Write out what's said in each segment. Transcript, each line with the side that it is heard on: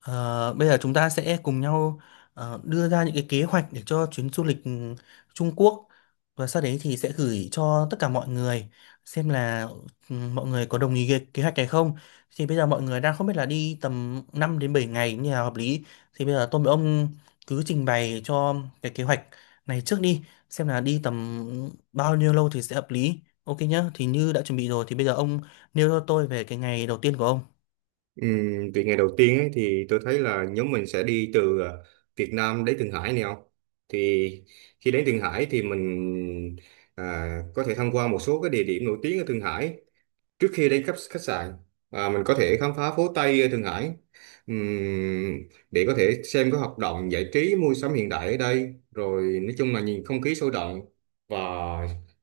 left: Ờ, Bây giờ chúng ta sẽ cùng nhau đưa ra những cái kế hoạch để cho chuyến du lịch Trung Quốc, và sau đấy thì sẽ gửi cho tất cả mọi người xem là mọi người có đồng ý cái kế hoạch này không. Thì bây giờ mọi người đang không biết là đi tầm 5 đến 7 ngày như là hợp lý. Thì bây giờ tôi với ông cứ trình bày cho cái kế hoạch này trước đi, xem là đi tầm bao nhiêu lâu thì sẽ hợp lý. Ok nhá, thì như đã chuẩn bị rồi thì bây giờ ông nêu cho tôi về cái ngày đầu tiên của ông.
right: Ừ, vậy ngày đầu tiên ấy, thì tôi thấy là nhóm mình sẽ đi từ Việt Nam đến Thượng Hải, này không? Thì khi đến Thượng Hải thì mình có thể tham quan một số cái địa điểm nổi tiếng ở Thượng Hải trước khi đến khách khách sạn. Mình có thể khám phá phố Tây ở Thượng Hải. Ừm, để có thể xem các hoạt động giải trí, mua sắm hiện đại ở đây, rồi nói chung là nhìn không khí sôi động và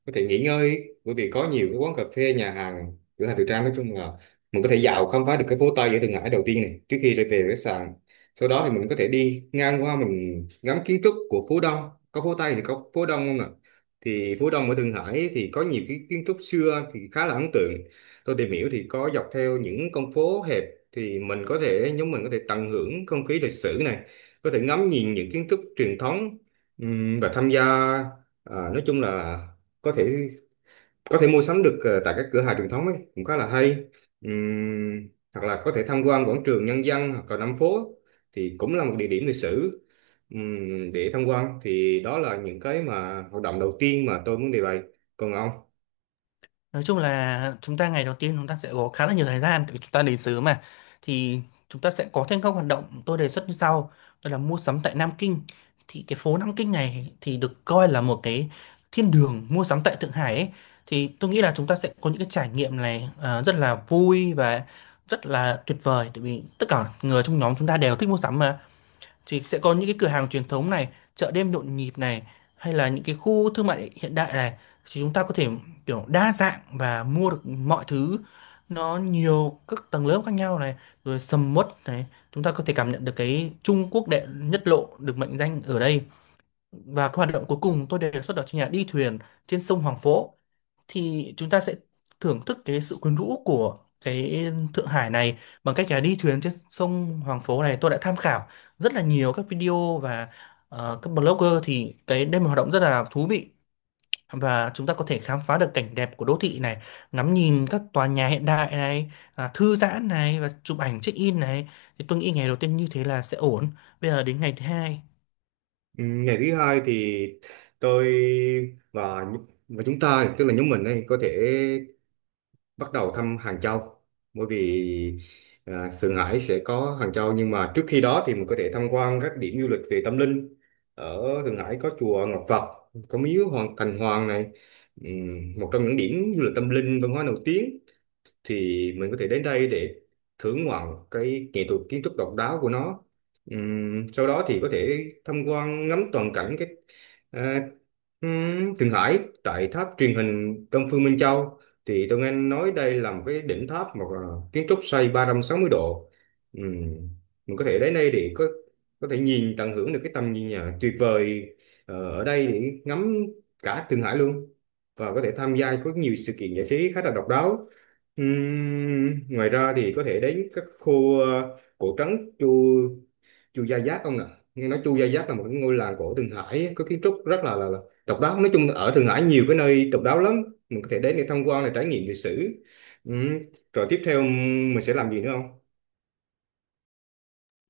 right: có thể nghỉ ngơi, bởi vì có nhiều cái quán cà phê, nhà hàng, cửa hàng thời trang. Nói chung là mình có thể dạo khám phá được cái phố Tây ở Thượng Hải đầu tiên này trước khi trở về khách sạn. Sau đó thì mình có thể đi ngang qua, mình ngắm kiến trúc của phố Đông. Có phố Tây thì có phố Đông, không ạ? Thì phố Đông ở Thượng Hải thì có nhiều cái kiến trúc xưa thì khá là ấn tượng. Tôi tìm hiểu thì có dọc theo những con phố hẹp thì mình có thể, nhóm mình có thể tận hưởng không khí lịch sử này, có thể ngắm nhìn những kiến trúc truyền thống, và tham gia nói chung là có thể có thể mua sắm được tại các cửa hàng truyền thống ấy cũng khá là hay. Hoặc là có thể tham quan quảng trường Nhân dân hoặc là Nam phố thì cũng là một địa điểm lịch sử, để tham quan. Thì đó là những cái mà hoạt động đầu tiên mà tôi muốn đề bày. Còn ông?
left: Nói chung là chúng ta ngày đầu tiên chúng ta sẽ có khá là nhiều thời gian tại vì chúng ta đến sớm mà, thì chúng ta sẽ có thêm các hoạt động tôi đề xuất như sau, đó là mua sắm tại Nam Kinh. Thì cái phố Nam Kinh này thì được coi là một cái thiên đường mua sắm tại Thượng Hải ấy. Thì tôi nghĩ là chúng ta sẽ có những cái trải nghiệm này rất là vui và rất là tuyệt vời, tại vì tất cả người trong nhóm chúng ta đều thích mua sắm mà, thì sẽ có những cái cửa hàng truyền thống này, chợ đêm nhộn nhịp này, hay là những cái khu thương mại hiện đại này, thì chúng ta có thể kiểu đa dạng và mua được mọi thứ, nó nhiều các tầng lớp khác nhau này, rồi sầm uất này. Chúng ta có thể cảm nhận được cái Trung Quốc đệ nhất lộ được mệnh danh ở đây. Và cái hoạt động cuối cùng tôi đề xuất đó chính là đi thuyền trên sông Hoàng Phố. Thì chúng ta sẽ thưởng thức cái sự quyến rũ của cái Thượng Hải này bằng cách là đi thuyền trên sông Hoàng Phố này. Tôi đã tham khảo rất là nhiều các video và các blogger, thì cái đây là một hoạt động rất là thú vị, và chúng ta có thể khám phá được cảnh đẹp của đô thị này, ngắm nhìn các tòa nhà hiện đại này, thư giãn này, và chụp ảnh check in này. Thì tôi nghĩ ngày đầu tiên như thế là sẽ ổn. Bây giờ đến ngày thứ hai.
right: Ừ, ngày thứ hai thì tôi và chúng ta, tức là nhóm mình ấy, có thể bắt đầu thăm Hàng Châu, bởi vì Thượng Hải sẽ có Hàng Châu. Nhưng mà trước khi đó thì mình có thể tham quan các điểm du lịch về tâm linh ở Thượng Hải, có chùa Ngọc Phật, có miếu Hoàng Thành Hoàng này. Một trong những điểm du lịch tâm linh văn hóa nổi tiếng thì mình có thể đến đây để thưởng ngoạn cái nghệ thuật kiến trúc độc đáo của nó. Sau đó thì có thể tham quan ngắm toàn cảnh cái à, Thượng Hải tại tháp truyền hình Đông Phương Minh Châu. Thì tôi nghe nói đây là một cái đỉnh tháp mà kiến trúc xoay 360°. Ừm, mình có thể đến đây để có thể nhìn, tận hưởng được cái tầm nhìn tuyệt vời ở đây, để ngắm cả Thượng Hải luôn, và có thể tham gia có nhiều sự kiện giải trí khá là độc đáo. Ngoài ra thì có thể đến các khu cổ trấn Chu Chu Gia Giáp ông nè. Nghe nói Chu Gia Giáp là một cái ngôi làng cổ Thượng Hải, có kiến trúc rất là độc đáo. Nói chung là ở Thượng Hải nhiều cái nơi độc đáo lắm, mình có thể đến để tham quan, để trải nghiệm lịch sử. Ừm, Rồi tiếp theo mình sẽ làm gì nữa không?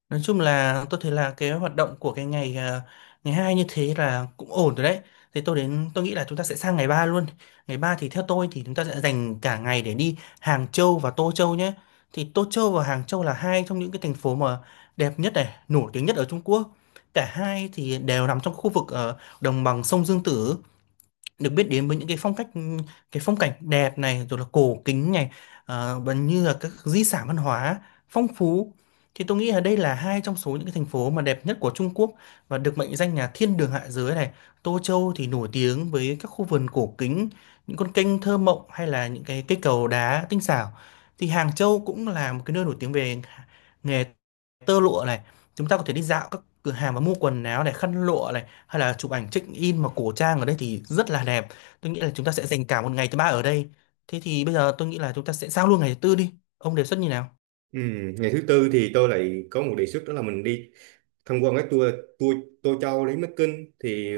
left: Nói chung là tôi thấy là cái hoạt động của cái ngày hai như thế là cũng ổn rồi đấy. Thế tôi đến tôi nghĩ là chúng ta sẽ sang ngày 3 luôn. Ngày 3 thì theo tôi thì chúng ta sẽ dành cả ngày để đi Hàng Châu và Tô Châu nhé. Thì Tô Châu và Hàng Châu là hai trong những cái thành phố mà đẹp nhất này, nổi tiếng nhất ở Trung Quốc. Cả hai thì đều nằm trong khu vực ở đồng bằng sông Dương Tử, được biết đến với những cái phong cảnh đẹp này, rồi là cổ kính này, và như là các di sản văn hóa phong phú. Thì tôi nghĩ là đây là hai trong số những cái thành phố mà đẹp nhất của Trung Quốc và được mệnh danh là thiên đường hạ giới này. Tô Châu thì nổi tiếng với các khu vườn cổ kính, những con kênh thơ mộng, hay là những cái cây cầu đá tinh xảo. Thì Hàng Châu cũng là một cái nơi nổi tiếng về nghề tơ lụa này, chúng ta có thể đi dạo các cửa hàng và mua quần áo này, khăn lụa này, hay là chụp ảnh check in mà cổ trang ở đây thì rất là đẹp. Tôi nghĩ là chúng ta sẽ dành cả một ngày thứ ba ở đây. Thế thì bây giờ tôi nghĩ là chúng ta sẽ sang luôn ngày thứ tư, đi ông đề xuất như nào.
right: Ngày thứ tư thì tôi lại có một đề xuất, đó là mình đi tham quan cái tour tour Tô Châu đến Bắc Kinh. Thì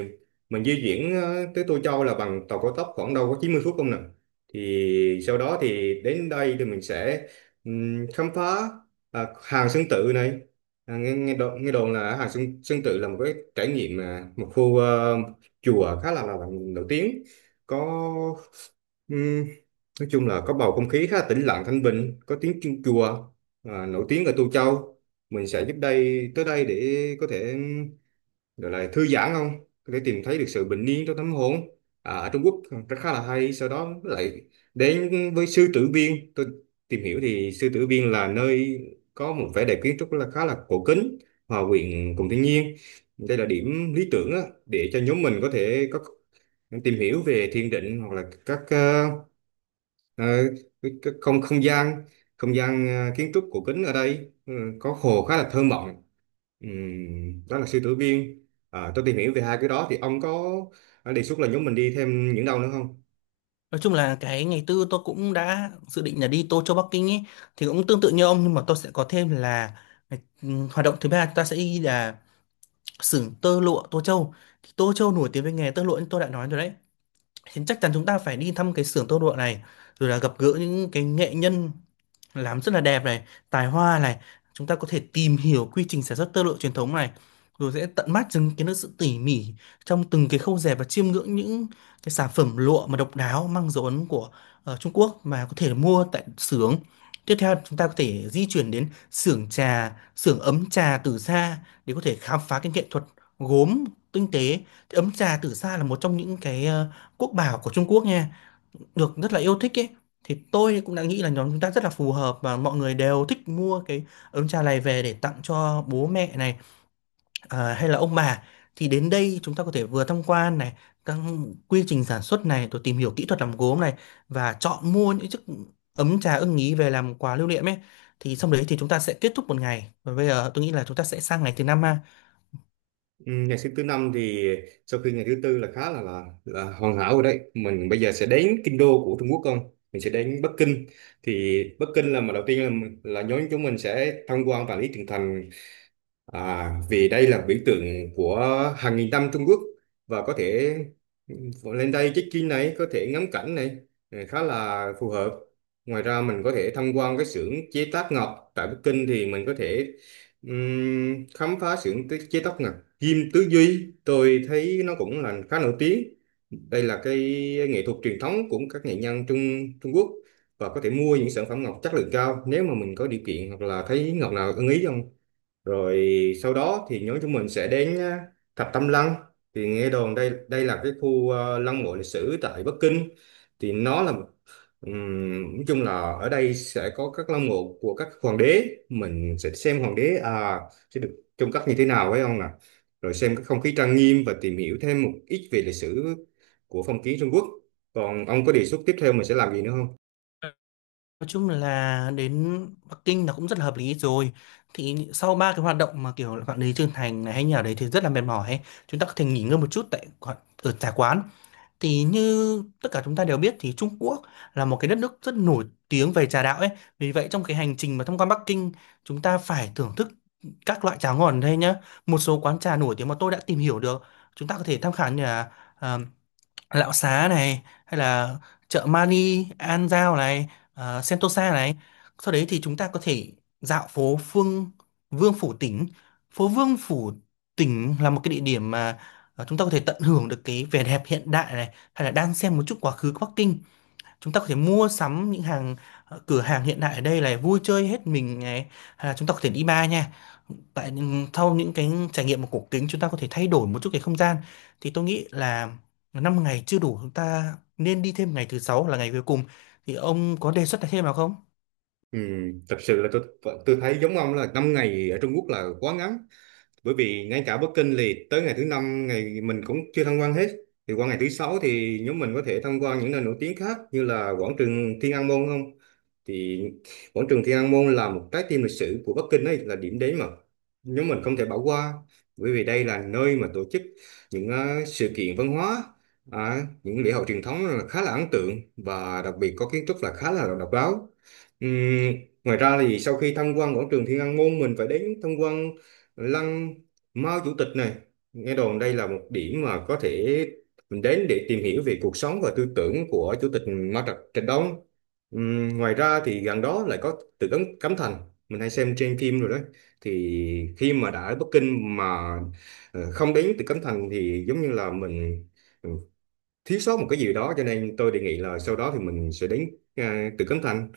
right: mình di chuyển tới Tô Châu là bằng tàu cao tốc, khoảng đâu có 90 phút không nè. Thì sau đó thì đến đây thì mình sẽ khám phá Hàng Sơn Tự này. À, nghe nghe đồn, nghe đồn là Hàng Sơn Tự là một cái trải nghiệm, một khu chùa khá là nổi tiếng, có, nói chung là có bầu không khí khá tĩnh lặng, thanh bình, có tiếng chuông chùa nổi tiếng ở Tô Châu. Mình sẽ giúp đây, tới đây để có thể gọi là thư giãn không, có thể tìm thấy được sự bình yên trong tâm hồn ở Trung Quốc, rất khá là hay. Sau đó lại đến với Sư Tử Viên. Tôi tìm hiểu thì Sư Tử Viên là nơi có một vẻ đẹp kiến trúc là khá là cổ kính, hòa quyện cùng thiên nhiên. Đây là điểm lý tưởng á, để cho nhóm mình có thể có, tìm hiểu về thiền định hoặc là các ờ, Ờ, cái không không gian, không gian kiến trúc cổ kính ở đây, ừ, có hồ khá là thơ mộng. Đó là Sư Tử Viên. Tôi tìm hiểu về hai cái đó, thì ông có đề xuất là nhóm mình đi thêm những đâu nữa không?
left: Nói chung là cái ngày tư tôi cũng đã dự định là đi Tô Châu Bắc Kinh ấy, thì cũng tương tự như ông, nhưng mà tôi sẽ có thêm là hoạt động thứ ba chúng ta sẽ đi là xưởng tơ lụa Tô Châu. Thì Tô Châu nổi tiếng với nghề tơ lụa như tôi đã nói rồi đấy, thì chắc chắn chúng ta phải đi thăm cái xưởng tơ lụa này, rồi là gặp gỡ những cái nghệ nhân làm rất là đẹp này, tài hoa này. Chúng ta có thể tìm hiểu quy trình sản xuất tơ lụa truyền thống này, rồi sẽ tận mắt chứng kiến được sự tỉ mỉ trong từng cái khâu dệt, và chiêm ngưỡng những cái sản phẩm lụa mà độc đáo mang dấu ấn của Trung Quốc mà có thể mua tại xưởng. Tiếp theo chúng ta có thể di chuyển đến xưởng ấm trà tử sa để có thể khám phá cái nghệ thuật gốm tinh tế. Thì ấm trà tử sa là một trong những cái quốc bảo của Trung Quốc nha, được rất là yêu thích ấy. Thì tôi cũng đã nghĩ là nhóm chúng ta rất là phù hợp và mọi người đều thích mua cái ấm trà này về để tặng cho bố mẹ này, hay là ông bà. Thì đến đây chúng ta có thể vừa tham quan này các quy trình sản xuất này, rồi tìm hiểu kỹ thuật làm gốm này, và chọn mua những chiếc ấm trà ưng ý về làm quà lưu niệm ấy. Thì xong đấy thì chúng ta sẽ kết thúc một ngày, và bây giờ tôi nghĩ là chúng ta sẽ sang ngày thứ năm ha.
right: Ngày thứ thứ năm thì sau khi ngày thứ tư là khá là hoàn hảo rồi đấy, mình bây giờ sẽ đến kinh đô của Trung Quốc không, mình sẽ đến Bắc Kinh. Thì Bắc Kinh là, mà đầu tiên là nhóm chúng mình sẽ tham quan Vạn Lý Trường Thành. À, vì đây là biểu tượng của hàng nghìn năm Trung Quốc, và có thể, ừ, lên đây check-in này, có thể ngắm cảnh này, ừ, khá là phù hợp. Ngoài ra mình có thể tham quan cái xưởng chế tác ngọc tại Bắc Kinh. Thì mình có thể khám phá xưởng chế tác ngọc Kim Tứ Duy. Tôi thấy nó cũng là khá nổi tiếng. Đây là cái nghệ thuật truyền thống của các nghệ nhân Trung Trung Quốc, và có thể mua những sản phẩm ngọc chất lượng cao nếu mà mình có điều kiện hoặc là thấy ngọc nào ưng ý, không? Rồi sau đó thì nhóm chúng mình sẽ đến Thập Tam Lăng. Thì nghe đồn đây đây là cái khu lăng mộ lịch sử tại Bắc Kinh. Thì nó là, nói chung là ở đây sẽ có các lăng mộ của các hoàng đế, mình sẽ xem hoàng đế à, sẽ được trông cất như thế nào, phải không nè. Rồi xem cái không khí trang nghiêm và tìm hiểu thêm một ít về lịch sử của phong kiến Trung Quốc. Còn ông có đề xuất tiếp theo mình sẽ làm gì nữa không?
left: Nói chung là đến Bắc Kinh là cũng rất là hợp lý rồi. Thì sau ba cái hoạt động mà kiểu là bạn đến Trương Thành này hay nhà đấy thì rất là mệt mỏi ấy. Chúng ta có thể nghỉ ngơi một chút ở trà quán. Thì như tất cả chúng ta đều biết thì Trung Quốc là một cái đất nước rất nổi tiếng về trà đạo ấy. Vì vậy trong cái hành trình mà thông qua Bắc Kinh, chúng ta phải thưởng thức các loại trà ngon ở đây nhá. Một số quán trà nổi tiếng mà tôi đã tìm hiểu được chúng ta có thể tham khảo như là ờ, Lão Xá này, hay là chợ Mani An Giao này, Sentosa này. Sau đấy thì chúng ta có thể dạo phố Phương Vương Phủ Tỉnh. Phố Vương Phủ Tỉnh là một cái địa điểm mà chúng ta có thể tận hưởng được cái vẻ đẹp hiện đại này, hay là đang xem một chút quá khứ của Bắc Kinh. Chúng ta có thể mua sắm những cửa hàng hiện đại ở đây này, vui chơi hết mình này, hay là chúng ta có thể đi bar nha. Tại sau những cái trải nghiệm của cổ kính, chúng ta có thể thay đổi một chút cái không gian. Thì tôi nghĩ là 5 ngày chưa đủ, chúng ta nên đi thêm ngày thứ sáu là ngày cuối cùng. Thì ông có đề xuất thêm nào không?
right: Thật sự là tôi thấy giống ông, là 5 ngày ở Trung Quốc là quá ngắn, bởi vì ngay cả booking thì tới ngày thứ 5 ngày mình cũng chưa tham quan hết. Thì qua ngày thứ sáu thì nhóm mình có thể tham quan những nơi nổi tiếng khác, như là quảng trường Thiên An Môn không. Thì quảng trường Thiên An Môn là một trái tim lịch sử của Bắc Kinh ấy, là điểm đến mà nhóm mình không thể bỏ qua, bởi vì đây là nơi mà tổ chức những sự kiện văn hóa, những lễ hội truyền thống là khá là ấn tượng, và đặc biệt có kiến trúc là khá là độc đáo. Ừm, Ngoài ra thì sau khi tham quan quảng trường Thiên An Môn, mình phải đến tham quan lăng Mao Chủ tịch này. Nghe đồn đây là một điểm mà có thể mình đến để tìm hiểu về cuộc sống và tư tưởng của Chủ tịch Mao Trạch Trạch Đông. Ngoài ra thì gần đó lại có tự cấm Cấm Thành, mình hay xem trên phim rồi đó. Thì khi mà đã ở Bắc Kinh mà không đến Tự Cấm Thành thì giống như là mình, ừ, thiếu sót một cái gì đó, cho nên tôi đề nghị là sau đó thì mình sẽ đến Tử Cấm Thành,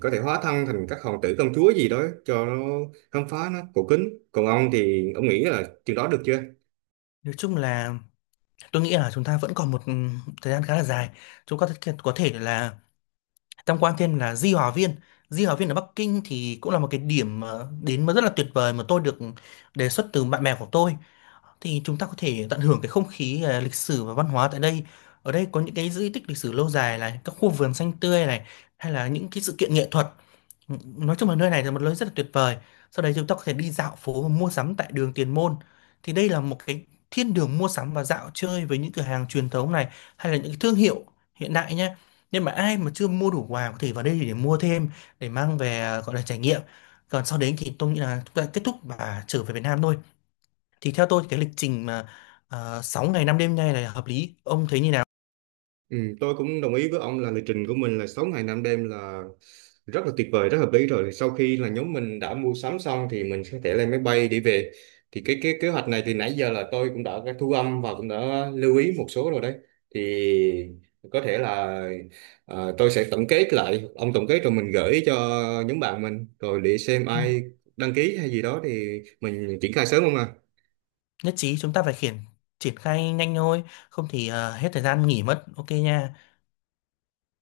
right: có thể hóa thân thành các hoàng tử, công chúa gì đó, cho nó khám phá, nó cổ kính. Còn ông thì ông nghĩ là chừng đó được chưa?
left: Nói chung là tôi nghĩ là chúng ta vẫn còn một thời gian khá là dài. Chúng ta có thể là tham quan thêm là Di Hòa Viên. Di Hòa Viên ở Bắc Kinh thì cũng là một cái điểm đến mà rất là tuyệt vời, mà tôi được đề xuất từ bạn bè của tôi. Thì chúng ta có thể tận hưởng cái không khí lịch sử và văn hóa tại đây. Ở đây có những cái di tích lịch sử lâu dài này, các khu vườn xanh tươi này, hay là những cái sự kiện nghệ thuật. Nói chung là nơi này là một nơi rất là tuyệt vời. Sau đấy chúng ta có thể đi dạo phố và mua sắm tại đường Tiền Môn. Thì đây là một cái thiên đường mua sắm và dạo chơi với những cửa hàng truyền thống này, hay là những cái thương hiệu hiện đại nhé. Nhưng mà ai mà chưa mua đủ quà có thể vào đây để mua thêm, để mang về, gọi là trải nghiệm. Còn sau đấy thì tôi nghĩ là chúng ta kết thúc và trở về Việt Nam thôi. Thì theo tôi thì cái lịch trình mà 6 ngày 5 đêm này là hợp lý, ông thấy như nào?
right: Ừ, tôi cũng đồng ý với ông là lịch trình của mình là 6 ngày 5 đêm là rất là tuyệt vời, rất hợp lý rồi. Sau khi là nhóm mình đã mua sắm xong thì mình sẽ thể lên máy bay để về. Thì cái kế hoạch này thì nãy giờ là tôi cũng đã thu âm và cũng đã lưu ý một số rồi đấy. Thì có thể là tôi sẽ tổng kết lại, ông tổng kết, rồi mình gửi cho nhóm bạn mình, rồi để xem
left: Ừ.
right: ai đăng ký hay gì đó thì mình triển khai sớm, không à?
left: Nhất trí, chúng ta phải triển khai nhanh thôi, không thì hết thời gian nghỉ mất. Ok nha.